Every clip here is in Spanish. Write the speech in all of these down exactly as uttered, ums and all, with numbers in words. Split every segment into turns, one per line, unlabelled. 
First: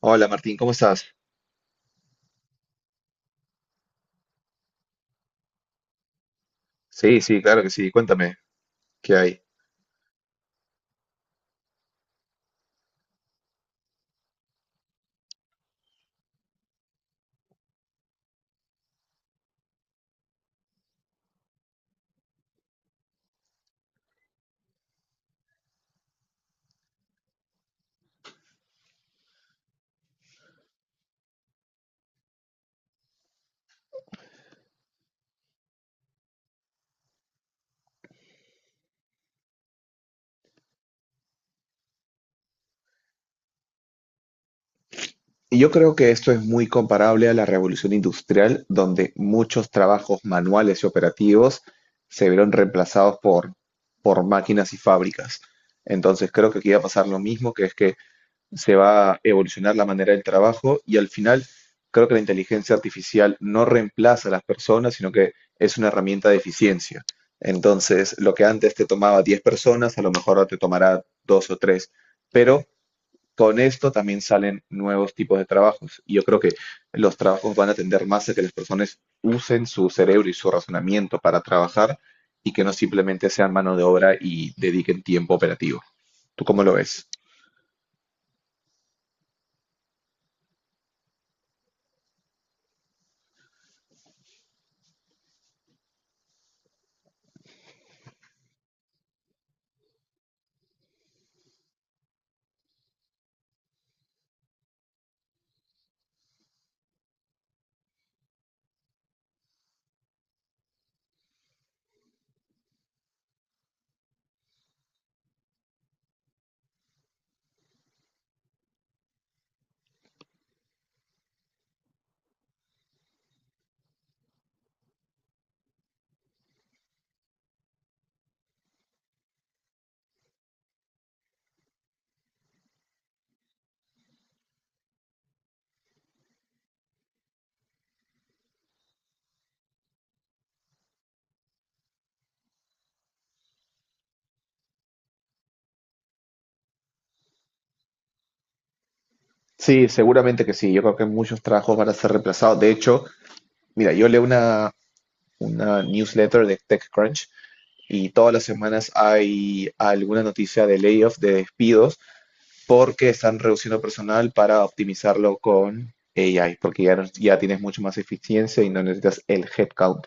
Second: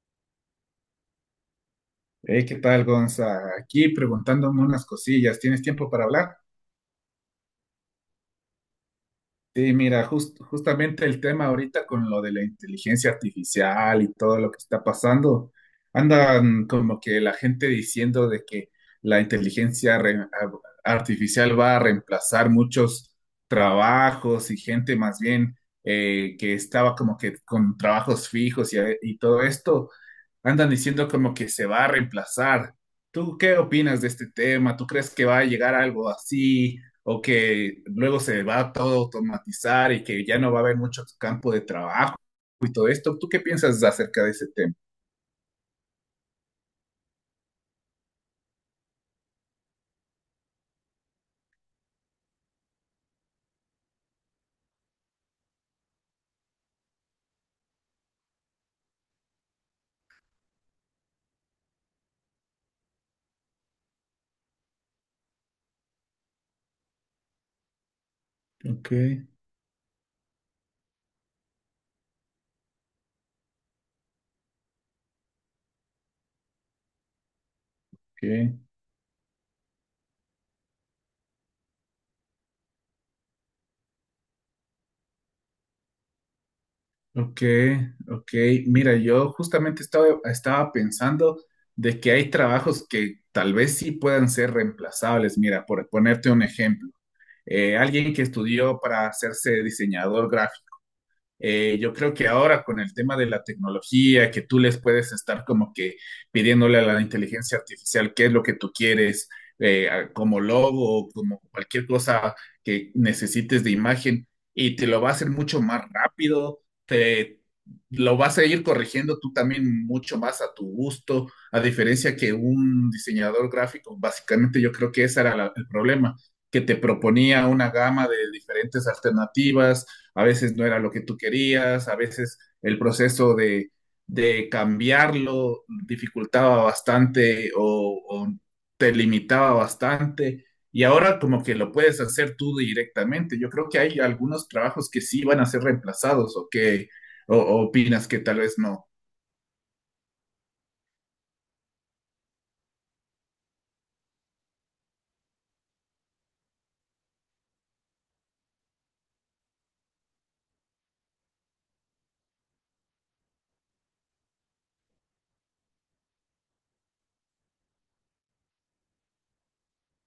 Hola Martín, ¿cómo estás?
Hey, ¿qué tal, Gonza? Aquí preguntándome unas cosillas. ¿Tienes tiempo para hablar?
Sí, sí, claro que sí. Cuéntame, ¿qué hay?
Sí, mira, jus- justamente el tema ahorita con lo de la inteligencia artificial y todo lo que está pasando, andan como que la gente diciendo de que la inteligencia re- a- artificial va a reemplazar muchos trabajos y gente más bien eh, que estaba como que con trabajos fijos y, a- y todo esto, andan diciendo como que se va a reemplazar. ¿Tú qué opinas de este tema? ¿Tú crees que va a llegar algo así, o que luego se va todo a automatizar y que ya no va a haber mucho campo de trabajo y todo esto? ¿Tú qué piensas acerca de ese tema?
Y Yo creo que esto es muy comparable a la revolución industrial, donde muchos trabajos manuales y operativos se vieron reemplazados por, por máquinas y fábricas. Entonces creo que aquí va a pasar lo mismo, que es que se va a evolucionar la manera del trabajo y al final creo que la inteligencia artificial no reemplaza a las personas, sino que es una herramienta de eficiencia. Entonces, lo que antes te
Ok,
tomaba diez personas, a lo mejor ahora te tomará dos o tres, pero con esto también salen nuevos tipos de trabajos. Y yo creo que los trabajos van a tender más a que las
ok,
personas usen su cerebro y su razonamiento para trabajar y que no simplemente sean mano de obra y dediquen tiempo operativo. ¿Tú cómo lo ves?
ok, ok. Mira, yo justamente estaba, estaba pensando de que hay trabajos que tal vez sí puedan ser reemplazables. Mira, por ponerte un ejemplo, eh, alguien que estudió para hacerse diseñador gráfico. Eh, yo creo que ahora con el tema de la tecnología, que tú les puedes estar como que pidiéndole a la inteligencia artificial qué es lo que tú quieres, eh, a- como logo o como cualquier cosa que necesites de imagen, y te lo va a hacer mucho más rápido, te lo vas a ir corrigiendo tú también mucho más a tu gusto, a diferencia que un diseñador gráfico, básicamente yo creo que ese era la- el problema, que te proponía una gama de diferentes alternativas, a veces no era lo que tú querías, a veces el proceso de, de cambiarlo dificultaba bastante o, o te limitaba bastante. Y ahora como que lo puedes hacer tú directamente. Yo creo que hay algunos trabajos que sí van a ser reemplazados o que o, o opinas que tal vez no.
Sí, seguramente que sí. Yo creo que muchos trabajos van a ser reemplazados. De hecho, mira, yo leo una, una newsletter de TechCrunch y todas las semanas hay alguna noticia de layoffs, de despidos, porque están reduciendo personal para optimizarlo con A I, porque ya, no- ya tienes mucho más eficiencia y no necesitas el headcount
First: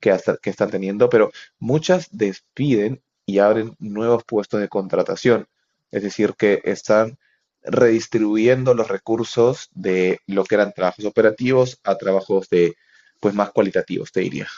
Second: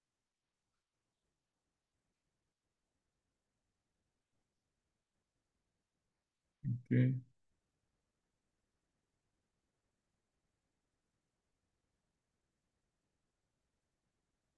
que, hasta- que están teniendo, pero muchas despiden y abren nuevos puestos de contratación, es decir, que están
Sí.
redistribuyendo los recursos de lo que eran trabajos operativos a trabajos de, pues, más cualitativos, te diría.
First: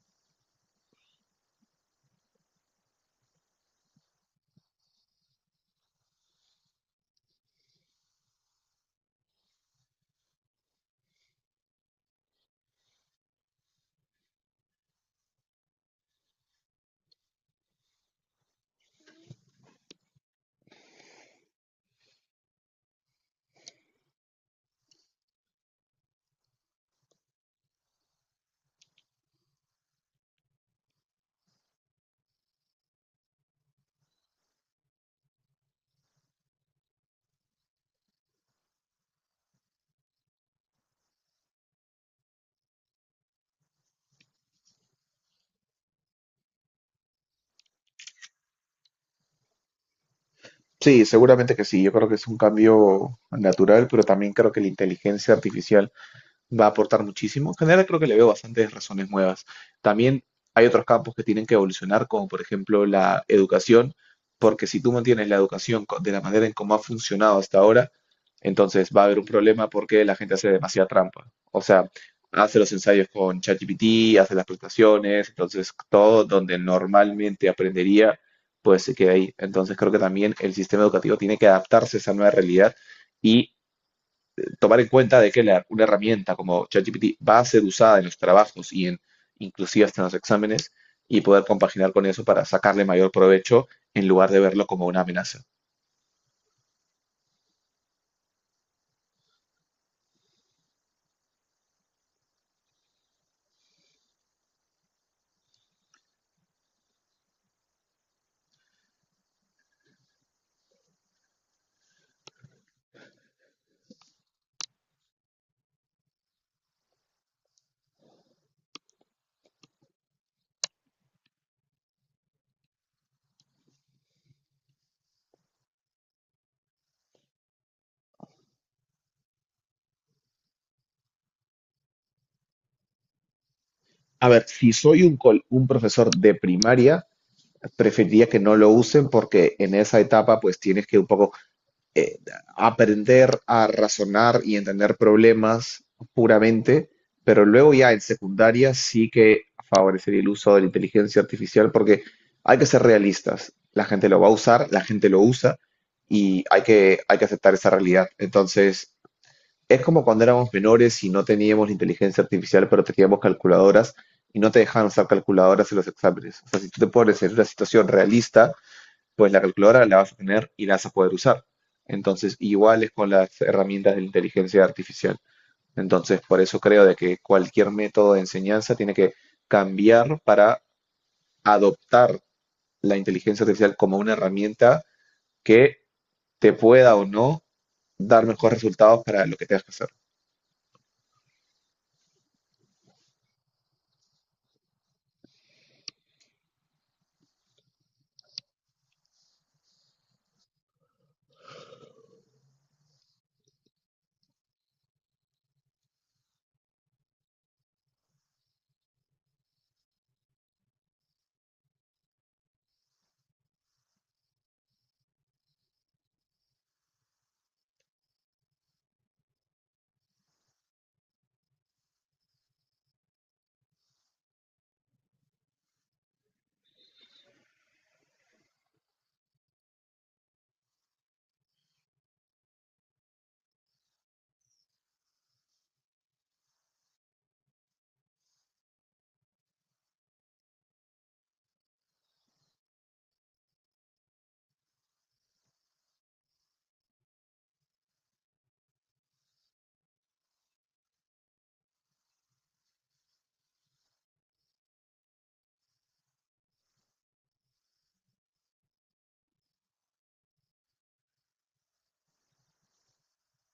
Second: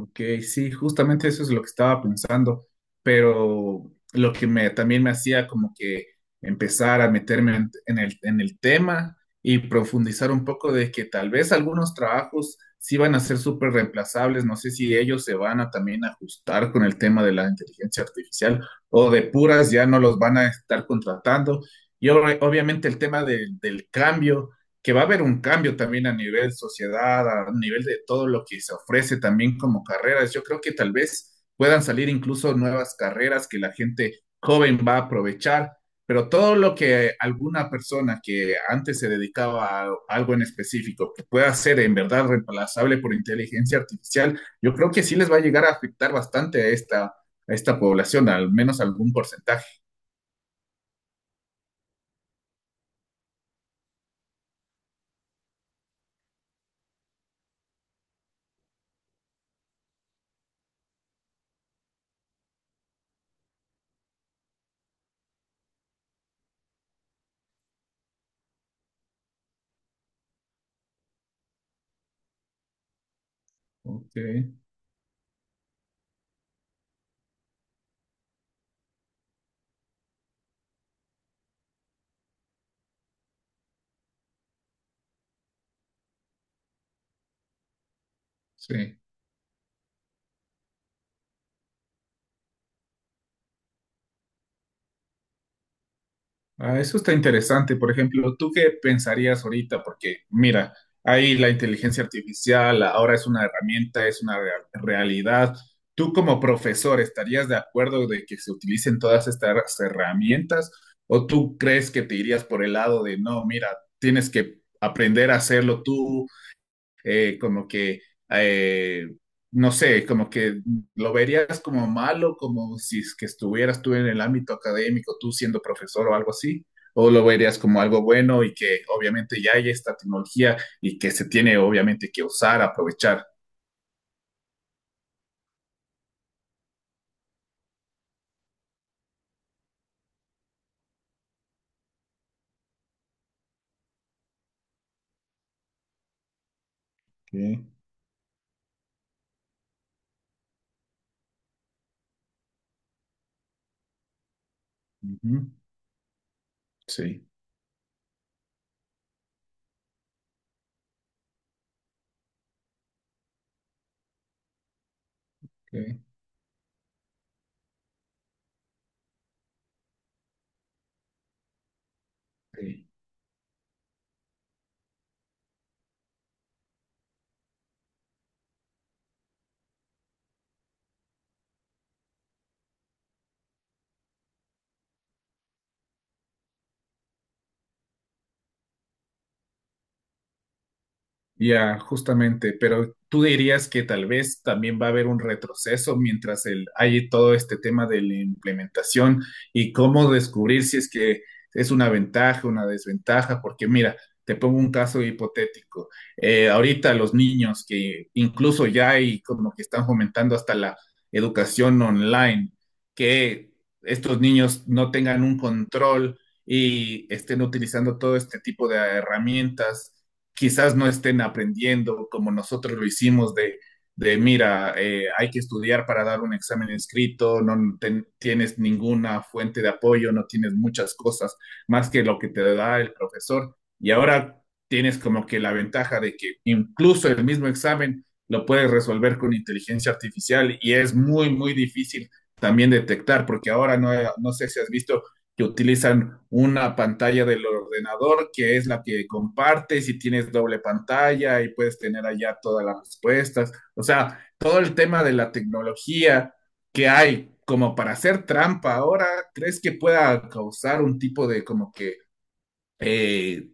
Ok, sí, justamente eso es lo que estaba pensando, pero lo que me, también me hacía como que empezar a meterme en, en el, en el tema y profundizar un poco de que tal vez algunos trabajos sí van a ser súper reemplazables, no sé si ellos se van a también ajustar con el tema de la inteligencia artificial o de puras ya no los van a estar contratando. Y ob- obviamente el tema del del cambio, que va a haber un cambio también a nivel sociedad, a nivel de todo lo que se ofrece también como carreras. Yo creo que tal vez puedan salir incluso nuevas carreras que la gente joven va a aprovechar, pero todo lo que alguna persona que antes se dedicaba a algo en específico que pueda ser en verdad reemplazable por inteligencia artificial, yo creo que sí les va a llegar a afectar bastante a esta, a esta población, al menos algún porcentaje.
Sí, seguramente que sí. Yo creo que es un cambio natural, pero también creo que la inteligencia artificial va a aportar muchísimo. En general creo que le veo bastantes razones nuevas. También hay otros campos que tienen que evolucionar, como por ejemplo la educación, porque si tú mantienes la educación co- de la manera en cómo ha funcionado hasta ahora, entonces va a haber un problema porque la gente hace demasiada trampa. O sea, hace los ensayos con
Ok,
ChatGPT, hace las prestaciones, entonces todo donde normalmente aprendería, pues se queda ahí. Entonces creo que también el sistema educativo tiene que adaptarse a esa nueva realidad y tomar en cuenta de que la- una herramienta como ChatGPT va a ser usada en los trabajos y
sí.
en inclusive hasta en los exámenes y poder compaginar con eso para sacarle mayor provecho en lugar de verlo como una amenaza.
Ah, eso está interesante. Por ejemplo, ¿tú qué pensarías ahorita? Porque mira, ahí la inteligencia artificial ahora es una herramienta, es una rea- realidad. ¿Tú como profesor estarías de acuerdo de que se utilicen todas estas herramientas? ¿O tú crees que te irías por el lado de, no, mira, tienes que aprender a hacerlo tú, eh, como que, eh, no sé, como que lo verías como malo, como si es que estuvieras tú en el ámbito académico, tú siendo profesor o algo así, o lo verías como algo bueno y que obviamente ya hay esta tecnología y que se tiene obviamente que usar, aprovechar?
A ver, si soy un, col- un profesor de primaria, preferiría que no lo usen porque en esa etapa pues tienes que un poco eh, aprender a razonar y entender problemas puramente, pero
Ok,
luego ya en secundaria sí que favorecería el uso de la inteligencia artificial porque hay que ser realistas. La gente lo va a usar, la gente lo
ujú,
usa y hay que, hay que
sí,
aceptar esa realidad. Entonces, es como cuando éramos menores y no teníamos la inteligencia artificial, pero teníamos calculadoras y no te dejaban usar calculadoras en los
ok,
exámenes. O sea, si tú te pones en una situación realista, pues la calculadora la vas a tener y la vas a poder usar. Entonces, igual
ok.
es con las herramientas de la inteligencia artificial. Entonces, por eso creo de que cualquier método de enseñanza tiene que cambiar para adoptar la inteligencia artificial como una herramienta que te pueda o no dar mejores resultados para lo que tengas que hacer.
Ya, justamente, pero tú dirías que tal vez también va a haber un retroceso mientras el, hay todo este tema de la implementación y cómo descubrir si es que es una ventaja, una desventaja, porque mira, te pongo un caso hipotético. Eh, ahorita los niños que incluso ya hay como que están fomentando hasta la educación online, que estos niños no tengan un control y estén utilizando todo este tipo de herramientas, quizás no estén aprendiendo como nosotros lo hicimos de, de mira, eh, hay que estudiar para dar un examen escrito, no ten- tienes ninguna fuente de apoyo, no tienes muchas cosas más que lo que te da el profesor. Y ahora tienes como que la ventaja de que incluso el mismo examen lo puedes resolver con inteligencia artificial y es muy, muy difícil también detectar, porque ahora no, no sé si has visto que utilizan una pantalla del ordenador, que es la que compartes y tienes doble pantalla y puedes tener allá todas las respuestas. O sea, todo el tema de la tecnología que hay como para hacer trampa ahora, ¿crees que pueda causar un tipo de como que... Eh,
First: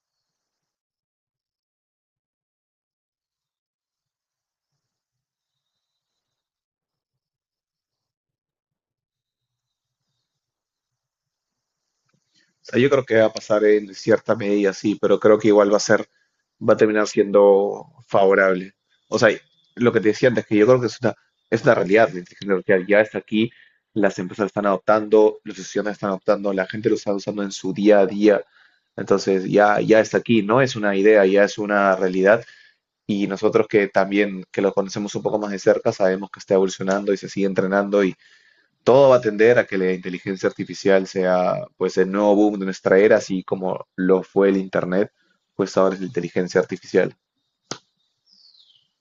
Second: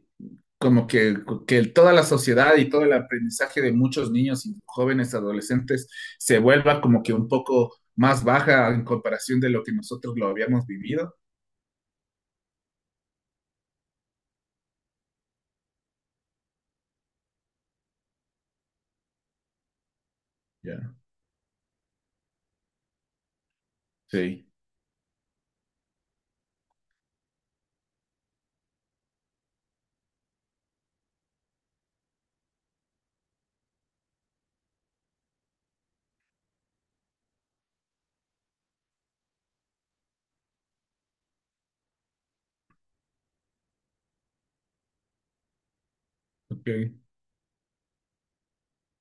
como que, que, toda la sociedad y todo el aprendizaje de muchos niños y jóvenes adolescentes se vuelva como que un poco más baja en comparación de lo que nosotros lo habíamos vivido?
Sea, yo creo que va a pasar en cierta medida, sí, pero creo que igual va a ser, va a terminar siendo favorable. O sea, lo que te decía antes, que yo creo que
Yeah.
es una, es una realidad, la inteligencia artificial ya está aquí, las empresas la
Sí.
están adoptando, los estudiantes la están adoptando, la gente lo está usando en su día a día. Entonces ya, ya está aquí, no es una idea, ya es una realidad. Y nosotros que también que lo conocemos un poco más de cerca sabemos que está evolucionando y se sigue entrenando todo va a tender a que la inteligencia artificial sea pues el nuevo boom de nuestra era, así como lo fue el internet, pues ahora es la inteligencia
Ok.
artificial.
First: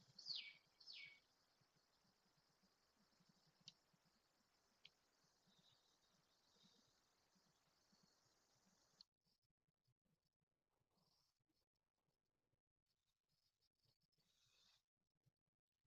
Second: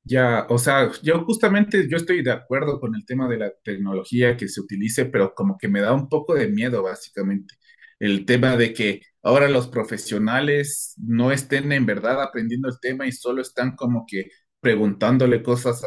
Ya, o sea, yo justamente yo estoy de acuerdo con el tema de la tecnología que se utilice, pero como que me da un poco de miedo, básicamente. El tema de que ahora los profesionales no estén en verdad aprendiendo el tema y solo están como que preguntándole cosas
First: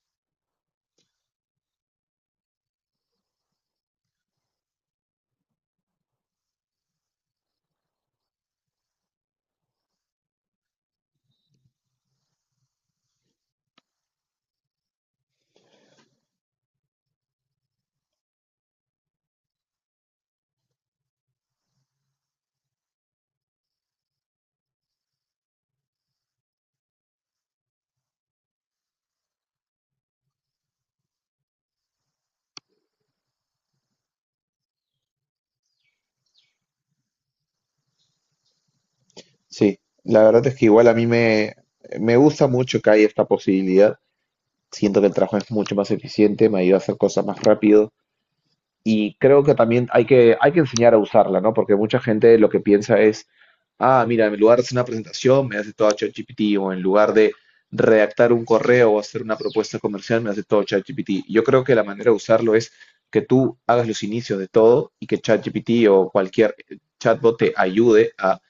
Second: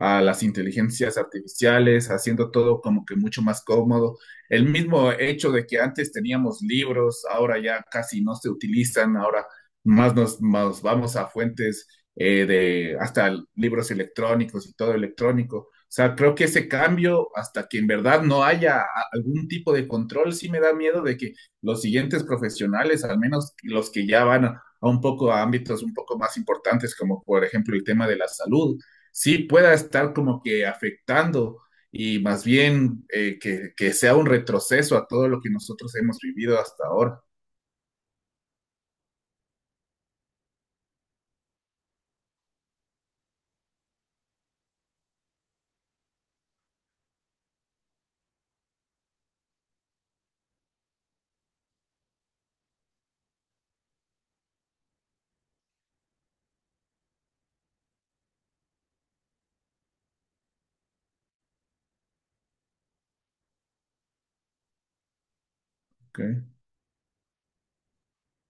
a, a las inteligencias artificiales, haciendo todo como que mucho más cómodo. El mismo hecho de que antes teníamos libros, ahora ya casi no se utilizan, ahora más nos, nos vamos a fuentes eh, de hasta libros electrónicos y todo electrónico. O sea, creo que ese cambio, hasta que en verdad no haya a- algún tipo de control, sí me da miedo de que los siguientes profesionales, al menos los que ya van a, a un poco a ámbitos un poco más importantes, como por ejemplo el tema de la salud, sí pueda estar como que afectando y más bien eh, que, que sea un retroceso a todo lo que nosotros hemos vivido hasta ahora.
Sí, la verdad es que igual a mí me, me gusta mucho que haya esta posibilidad. Siento que el trabajo es mucho más eficiente, me ayuda a hacer cosas más rápido. Y creo que también hay que, hay que enseñar a usarla, ¿no? Porque mucha gente lo que piensa es, ah, mira, en lugar de hacer una presentación, me hace todo ChatGPT, o en lugar de redactar un correo o hacer una propuesta comercial, me hace todo ChatGPT. Yo creo que la manera de usarlo es que tú hagas los inicios de todo y que ChatGPT o
Ok,
cualquier chatbot te ayude a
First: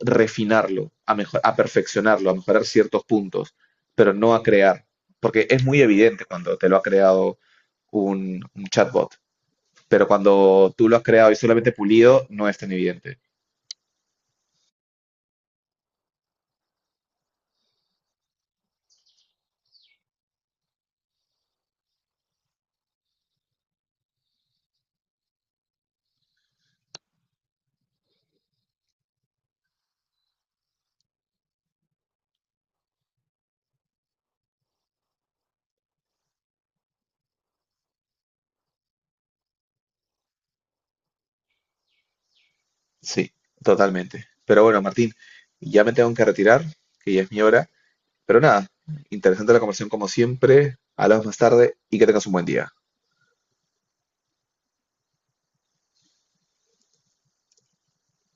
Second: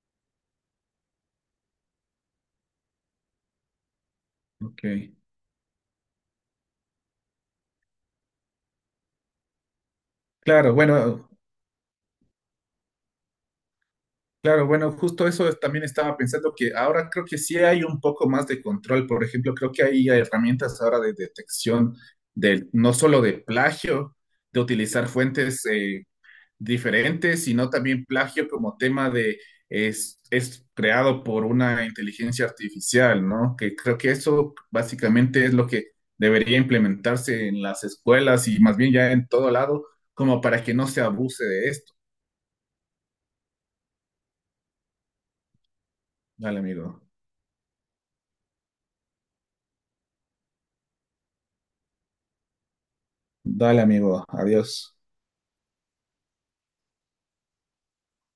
refinarlo, a mejor, a perfeccionarlo, a mejorar ciertos puntos, pero no a
ok.
crear, porque es muy evidente cuando te lo ha creado un, un chatbot, pero
Claro,
cuando tú lo has
bueno.
creado y solamente pulido, no es tan evidente.
Claro, bueno, justo eso es- también estaba pensando que ahora creo que sí hay un poco más de control. Por ejemplo, creo que hay herramientas ahora de detección del no solo de plagio, de utilizar fuentes eh, diferentes, sino también plagio como tema de es, es creado por una inteligencia artificial, ¿no? Que creo que eso básicamente es lo que debería implementarse en las escuelas y más bien ya en todo lado, como para que no se abuse de esto.
Sí, totalmente. Pero bueno, Martín, ya me tengo que
Dale,
retirar,
amigo.
que ya es mi hora. Pero nada, interesante la conversación como siempre. Hablamos más tarde y que tengas un buen día.
Dale, amigo. Adiós.